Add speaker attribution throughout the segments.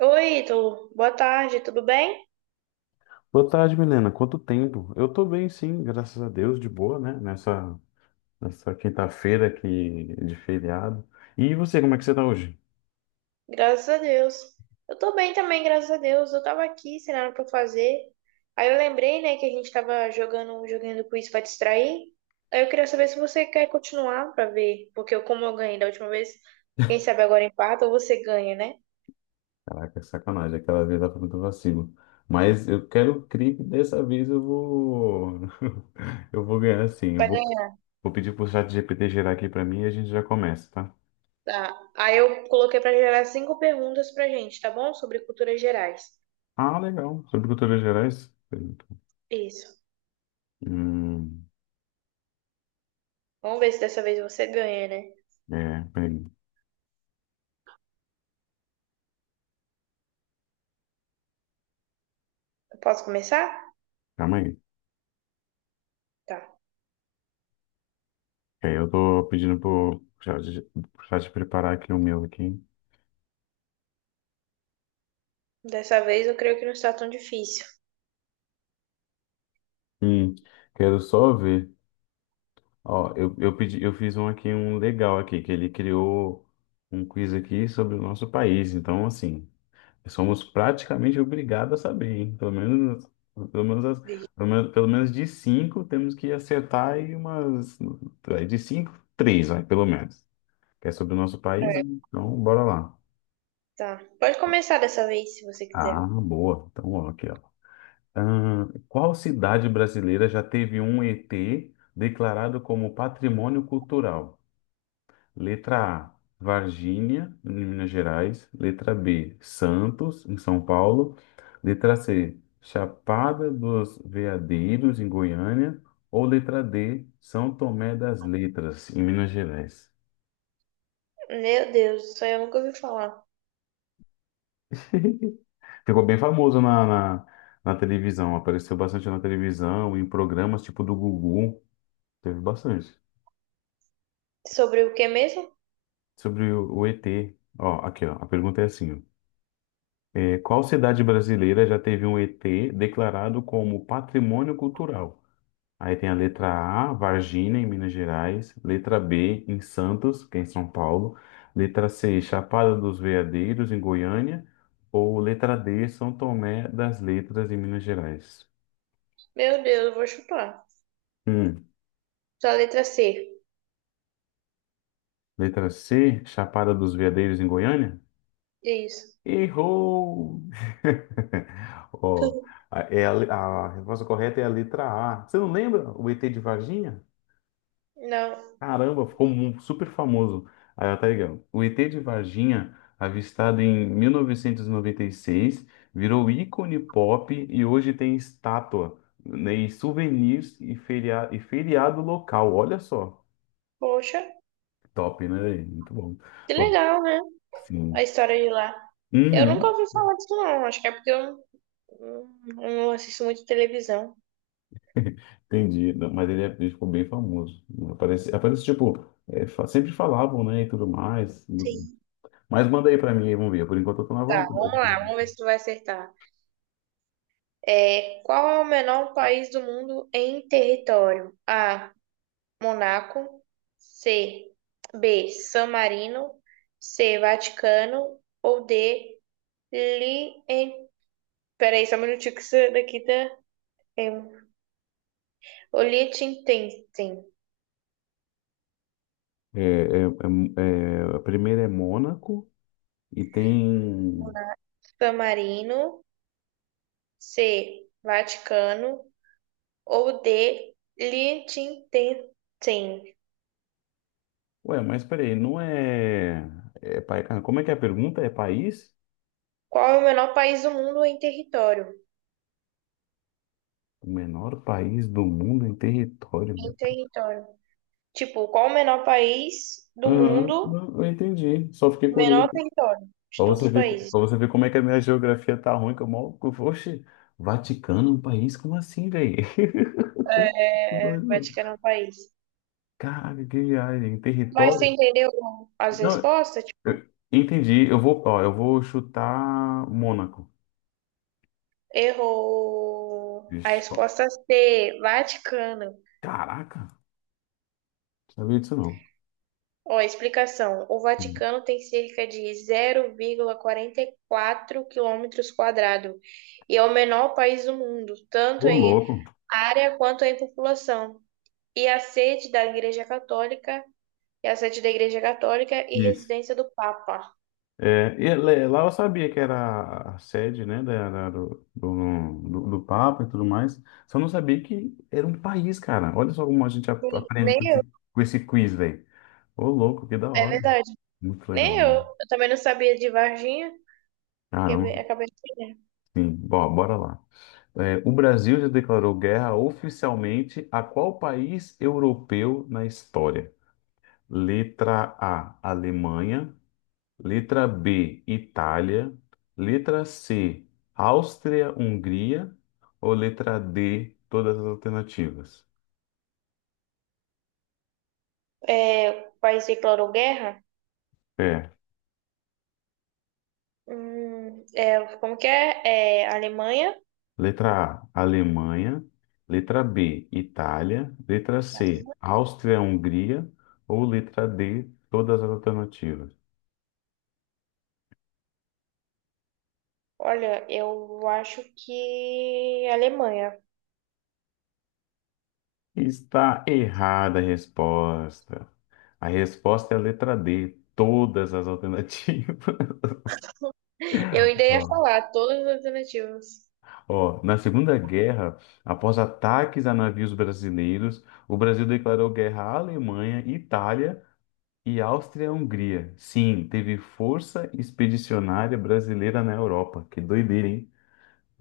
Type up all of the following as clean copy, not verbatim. Speaker 1: Oi, Ítalo. Boa tarde, tudo bem?
Speaker 2: Boa tarde, Milena. Quanto tempo? Eu tô bem, sim, graças a Deus, de boa, né? Nessa quinta-feira aqui de feriado. E você, como é que você tá hoje?
Speaker 1: Graças a Deus. Eu tô bem também, graças a Deus. Eu tava aqui sem nada pra fazer. Aí eu lembrei, né, que a gente tava jogando um joguinho do quiz pra distrair. Aí eu queria saber se você quer continuar pra ver, porque eu, como eu ganhei da última vez, quem sabe agora empata ou você ganha, né?
Speaker 2: Caraca, sacanagem, aquela vez lá foi muito vacilo. Mas eu quero crer que dessa vez eu vou. Eu vou ganhar sim. Eu
Speaker 1: Vai
Speaker 2: vou,
Speaker 1: ganhar.
Speaker 2: vou pedir pro GPT gerar aqui pra mim e a gente já começa, tá?
Speaker 1: Tá. Aí eu coloquei pra gerar cinco perguntas pra gente, tá bom? Sobre culturas gerais.
Speaker 2: Ah, legal. Sobre culturas gerais?
Speaker 1: Isso.
Speaker 2: Hum,
Speaker 1: Vamos ver se dessa vez você ganha, né?
Speaker 2: é, peraí.
Speaker 1: Eu posso começar?
Speaker 2: Calma aí.
Speaker 1: Tá.
Speaker 2: Ok, eu tô pedindo pro chat preparar aqui o meu aqui.
Speaker 1: Dessa vez eu creio que não está tão difícil.
Speaker 2: Hum, Quero só ver. Ó, eu fiz um aqui, um legal aqui, que ele criou um quiz aqui sobre o nosso país. Então, assim, somos praticamente obrigados a saber, hein? Pelo menos, as- pelo menos de cinco temos que acertar aí umas. Aí De cinco, três, vai, pelo menos. Que é sobre o nosso país, né? Então bora lá.
Speaker 1: Tá. Pode começar dessa vez, se você quiser.
Speaker 2: Ah, boa. Então, ó, aqui, ó. Ah, qual cidade brasileira já teve um ET declarado como patrimônio cultural? Letra A, Varginha, em Minas Gerais. Letra B, Santos, em São Paulo. Letra C, Chapada dos Veadeiros, em Goiânia. Ou letra D, São Tomé das Letras, em Minas Gerais.
Speaker 1: Meu Deus, isso aí eu nunca ouvi falar.
Speaker 2: Ficou bem famoso na televisão, apareceu bastante na televisão, em programas tipo do Gugu, teve bastante.
Speaker 1: Sobre o que mesmo?
Speaker 2: Sobre o ET. Ó, aqui, ó. A pergunta é assim, ó. É, qual cidade brasileira já teve um ET declarado como patrimônio cultural? Aí tem a letra A, Varginha, em Minas Gerais. Letra B, em Santos, que é em São Paulo. Letra C, Chapada dos Veadeiros, em Goiânia. Ou letra D, São Tomé das Letras, em Minas Gerais.
Speaker 1: Meu Deus, eu vou chutar.
Speaker 2: Hum.
Speaker 1: Só a letra C.
Speaker 2: Letra C, Chapada dos Veadeiros, em Goiânia?
Speaker 1: Isso.
Speaker 2: Errou! Ó, a resposta correta é a letra A. Você não lembra o ET de Varginha?
Speaker 1: Não.
Speaker 2: Caramba, ficou super famoso. Aí, ó, tá ligado? O ET de Varginha, avistado em 1996, virou ícone pop e hoje tem estátua, né, e souvenirs e feriado local. Olha só.
Speaker 1: Poxa,
Speaker 2: Top, né? Muito bom.
Speaker 1: que
Speaker 2: Ó,
Speaker 1: legal, né? A
Speaker 2: sim.
Speaker 1: história de lá. Eu nunca
Speaker 2: Uhum.
Speaker 1: ouvi falar disso, não. Acho que é porque eu não assisto muito televisão.
Speaker 2: Entendi. Não, mas ele ficou bem famoso. Aparece tipo, é, sempre falavam, né, e tudo mais.
Speaker 1: Sim.
Speaker 2: Mas manda aí pra mim, aí, vamos ver. Por enquanto eu tô na
Speaker 1: Tá, vamos
Speaker 2: vontade.
Speaker 1: lá. Vamos ver se tu vai acertar. É, qual é o menor país do mundo em território? A. Monaco, C. B. San Marino, C. Vaticano ou D. Li... em- Peraí, só um minutinho que isso daqui tá. É... O Liechtenstein.
Speaker 2: É, a primeira é Mônaco e tem.
Speaker 1: San Marino, C. Vaticano ou D. Liechtenstein.
Speaker 2: Ué, mas peraí, não é. Como é que é a pergunta? É país?
Speaker 1: Qual é o menor país do mundo em território?
Speaker 2: O menor país do mundo em território.
Speaker 1: Em território. Tipo, qual o menor país do
Speaker 2: Aham,
Speaker 1: mundo,
Speaker 2: não, eu entendi. Só fiquei curioso.
Speaker 1: menor território de todos os países?
Speaker 2: Pra você ver como é que a minha geografia tá ruim, que eu mal. Oxe, Vaticano, um país? Como assim, velho? Que
Speaker 1: É,
Speaker 2: doido, mano.
Speaker 1: Vaticano é um país.
Speaker 2: Caralho, que viagem.
Speaker 1: Mas você
Speaker 2: Território?
Speaker 1: entendeu as
Speaker 2: Não,
Speaker 1: respostas? Tipo,
Speaker 2: eu entendi. Eu vou chutar Mônaco.
Speaker 1: errou a
Speaker 2: Ixi, ó,
Speaker 1: resposta C, Vaticano.
Speaker 2: caraca, não sabia disso não.
Speaker 1: Ó, explicação. O Vaticano tem cerca de 0,44 quilômetros quadrados e é o menor país do mundo,
Speaker 2: Ô,
Speaker 1: tanto em
Speaker 2: louco.
Speaker 1: área quanto em população. E a sede da Igreja Católica é a sede da Igreja Católica e
Speaker 2: Isso.
Speaker 1: residência do Papa.
Speaker 2: É, lá eu sabia que era a sede, né, do Papa e tudo mais. Só não sabia que era um país, cara. Olha só como a gente
Speaker 1: Hum,
Speaker 2: aprende
Speaker 1: Nem
Speaker 2: com
Speaker 1: eu,
Speaker 2: com esse quiz, velho. Ô, louco, que da
Speaker 1: é
Speaker 2: hora.
Speaker 1: verdade.
Speaker 2: Muito legal,
Speaker 1: Nem eu.
Speaker 2: né?
Speaker 1: Eu também não sabia de Varginha. Quer
Speaker 2: Caramba,
Speaker 1: ver? Acabei de ver.
Speaker 2: sim. Bom, bora lá. É, o Brasil já declarou guerra oficialmente a qual país europeu na história? Letra A, Alemanha. Letra B, Itália. Letra C, Áustria-Hungria. Ou letra D, todas as alternativas?
Speaker 1: É, o país declarou guerra?
Speaker 2: É.
Speaker 1: É, como que é? É, Alemanha?
Speaker 2: Letra A, Alemanha. Letra B, Itália. Letra C, Áustria-Hungria. Ou letra D, todas as alternativas.
Speaker 1: Olha, eu acho que Alemanha.
Speaker 2: Está errada a resposta. A resposta é a letra D, todas as alternativas.
Speaker 1: Eu ainda ia
Speaker 2: Ó,
Speaker 1: falar todas as alternativas.
Speaker 2: Ó, na Segunda Guerra, após ataques a navios brasileiros, o Brasil declarou guerra à Alemanha, Itália e Áustria-Hungria. Sim, teve Força Expedicionária Brasileira na Europa. Que doideira, hein?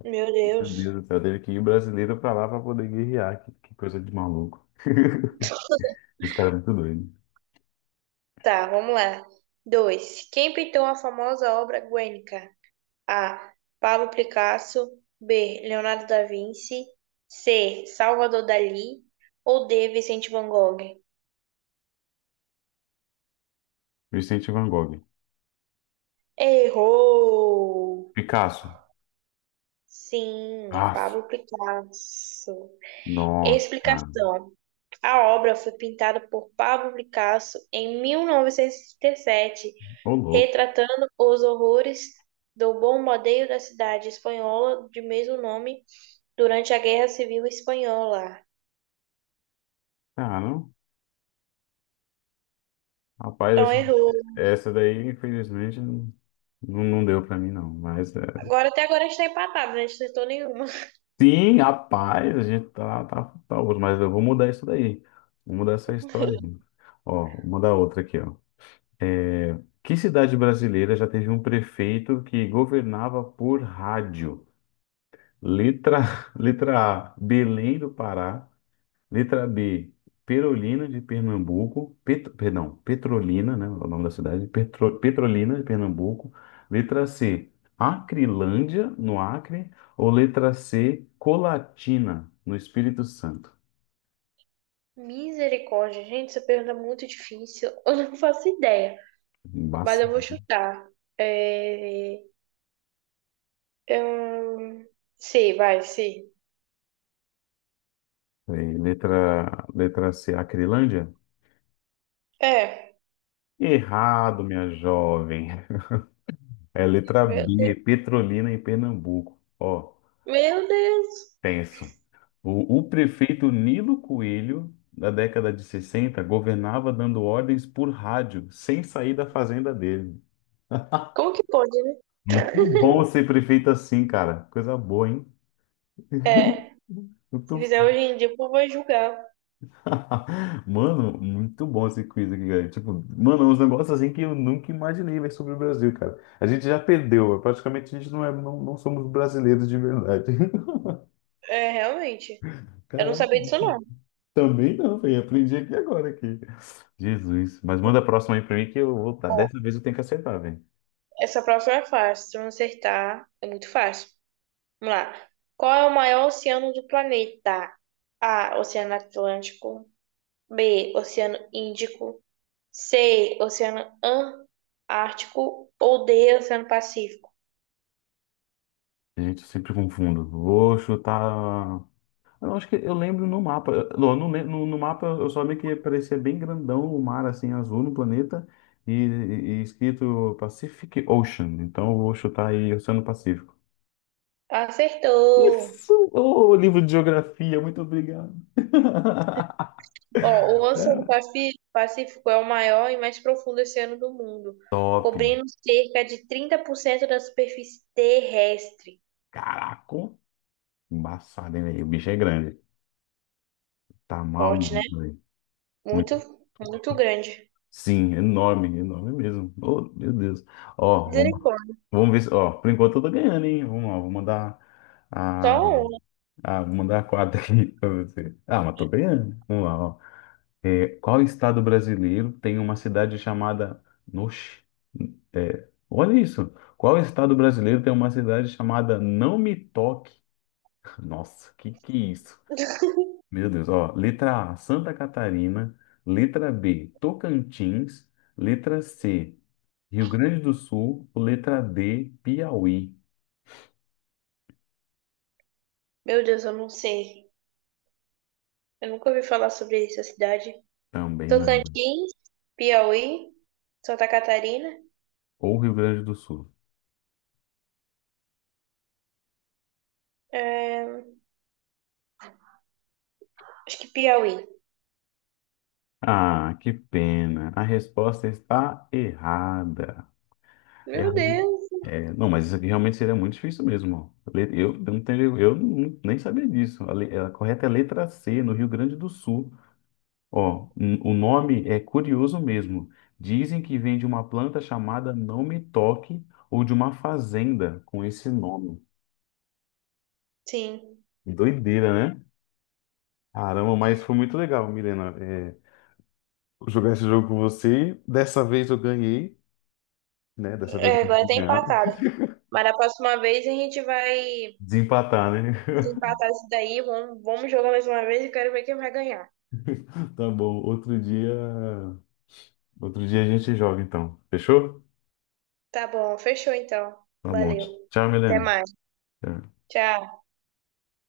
Speaker 1: Meu
Speaker 2: Meu Deus
Speaker 1: Deus.
Speaker 2: do céu, teve que ir brasileiro pra lá pra poder guerrear. Que coisa de maluco. Esse cara é muito doido.
Speaker 1: Tá, vamos lá. Dois. Quem pintou a famosa obra Guernica? A. Pablo Picasso. B. Leonardo da Vinci. C. Salvador Dalí. Ou D. Vicente Van Gogh?
Speaker 2: Vicente Van Gogh.
Speaker 1: Errou!
Speaker 2: Picasso.
Speaker 1: Sim, é
Speaker 2: Ah,
Speaker 1: Pablo Picasso.
Speaker 2: nossa, cara.
Speaker 1: Explicação. A obra foi pintada por Pablo Picasso em 1937,
Speaker 2: Ô, louco.
Speaker 1: retratando os horrores do bombardeio da cidade espanhola de mesmo nome durante a Guerra Civil Espanhola.
Speaker 2: Ah, não. Rapaz,
Speaker 1: Então
Speaker 2: essa
Speaker 1: errou.
Speaker 2: essa daí, infelizmente, não, não deu pra mim, não. Mas, é...
Speaker 1: Agora até agora a gente tá empatado, né? A gente não acertou nenhuma.
Speaker 2: sim, rapaz, a gente tá, tá outro. Mas eu vou mudar isso daí. Vou mudar essa história aí. Ó, vou mudar outra aqui, ó. É, que cidade brasileira já teve um prefeito que governava por rádio? Letra, letra A, Belém do Pará. Letra B, Perolina de Pernambuco. Perdão, Petrolina, né? O nome da cidade. Petrolina de Pernambuco. Letra C, Acrilândia, no Acre. Ou letra C, Colatina, no Espírito Santo.
Speaker 1: Misericórdia, gente, essa pergunta é muito difícil. Eu não faço ideia, mas
Speaker 2: Embaça.
Speaker 1: eu vou chutar. É... Hum, sim, vai, sim.
Speaker 2: É, letra C, Acrilândia?
Speaker 1: É,
Speaker 2: Errado, minha jovem. É letra
Speaker 1: meu
Speaker 2: B,
Speaker 1: Deus,
Speaker 2: Petrolina em Pernambuco. Ó,
Speaker 1: meu Deus.
Speaker 2: tenso. O prefeito Nilo Coelho, da década de 60, governava dando ordens por rádio, sem sair da fazenda dele.
Speaker 1: Como que pode, né?
Speaker 2: Muito bom ser prefeito assim, cara. Coisa boa, hein?
Speaker 1: É, se
Speaker 2: Muito...
Speaker 1: fizer hoje em dia, o povo vai julgar.
Speaker 2: Mano, muito bom esse quiz aqui, cara. Tipo, mano, uns negócios assim que eu nunca imaginei, véi, sobre o Brasil, cara. A gente já perdeu, praticamente a gente não é, não somos brasileiros de verdade.
Speaker 1: É, realmente. Eu não
Speaker 2: Caramba.
Speaker 1: sabia disso, não.
Speaker 2: Também não, velho. Aprendi aqui agora aqui. Jesus. Mas manda a próxima aí pra mim que eu vou. Tá,
Speaker 1: Ó,
Speaker 2: dessa vez eu tenho que acertar, velho.
Speaker 1: essa próxima é fácil. Se eu não acertar, é muito fácil. Vamos lá. Qual é o maior oceano do planeta? A, Oceano Atlântico. B, Oceano Índico. C, Oceano Antártico. Ou D, Oceano Pacífico.
Speaker 2: Gente, eu sempre confundo. Vou chutar. Eu acho que eu lembro no mapa. Não, no mapa eu só vi que parecia bem grandão o mar assim azul no planeta e, e escrito Pacific Ocean. Então eu vou chutar aí Oceano Pacífico.
Speaker 1: Acertou!
Speaker 2: Isso! Ô, livro de geografia, muito obrigado.
Speaker 1: Ó, o Oceano Pacífico é o maior e mais profundo oceano do mundo,
Speaker 2: Top!
Speaker 1: cobrindo cerca de 30% da superfície terrestre.
Speaker 2: Caraca! Embaçado, hein, velho? O bicho é grande. Tá
Speaker 1: Forte, né?
Speaker 2: maluco, velho.
Speaker 1: Muito,
Speaker 2: Muito.
Speaker 1: muito grande.
Speaker 2: Sim, enorme, enorme mesmo. Oh, meu Deus. Ó,
Speaker 1: Misericórdia.
Speaker 2: vamos ver se. Ó, por enquanto eu tô ganhando, hein? Vamos lá, vou mandar a,
Speaker 1: Só um.
Speaker 2: a, vou mandar a quadra aqui pra você. Ah, mas tô ganhando. Vamos lá, ó. É, qual estado brasileiro tem uma cidade chamada. Noxe, é, olha isso. Qual estado brasileiro tem uma cidade chamada Não Me Toque? Nossa, que é isso? Meu Deus, ó, letra A, Santa Catarina, letra B, Tocantins, letra C, Rio Grande do Sul, letra D, Piauí.
Speaker 1: Meu Deus, eu não sei. Eu nunca ouvi falar sobre essa cidade.
Speaker 2: Também não.
Speaker 1: Tocantins, Piauí, Santa Catarina.
Speaker 2: Ou Rio Grande do Sul.
Speaker 1: É, acho que Piauí.
Speaker 2: Ah, que pena. A resposta está errada. É,
Speaker 1: Meu Deus.
Speaker 2: É, não, mas isso aqui realmente seria muito difícil mesmo, ó. Le- eu não tenho, eu não- nem sabia disso. A correta é a letra C, no Rio Grande do Sul. Ó, o nome é curioso mesmo. Dizem que vem de uma planta chamada Não Me Toque ou de uma fazenda com esse nome.
Speaker 1: Sim.
Speaker 2: Doideira, né? Caramba, mas foi muito legal, Milena, é, jogar esse jogo com você. Dessa vez eu ganhei, né? Dessa vez eu
Speaker 1: É, agora
Speaker 2: consegui
Speaker 1: tá
Speaker 2: ganhar.
Speaker 1: empatada. Mas na próxima vez a gente vai.
Speaker 2: Desempatar, né?
Speaker 1: Se empatar isso daí, vamos jogar mais uma vez e quero ver quem vai ganhar.
Speaker 2: Tá bom. Outro dia a gente joga então. Fechou?
Speaker 1: Tá bom, fechou então.
Speaker 2: Tá bom.
Speaker 1: Valeu.
Speaker 2: Tchau,
Speaker 1: Até
Speaker 2: Milena.
Speaker 1: mais.
Speaker 2: Tchau.
Speaker 1: Tchau.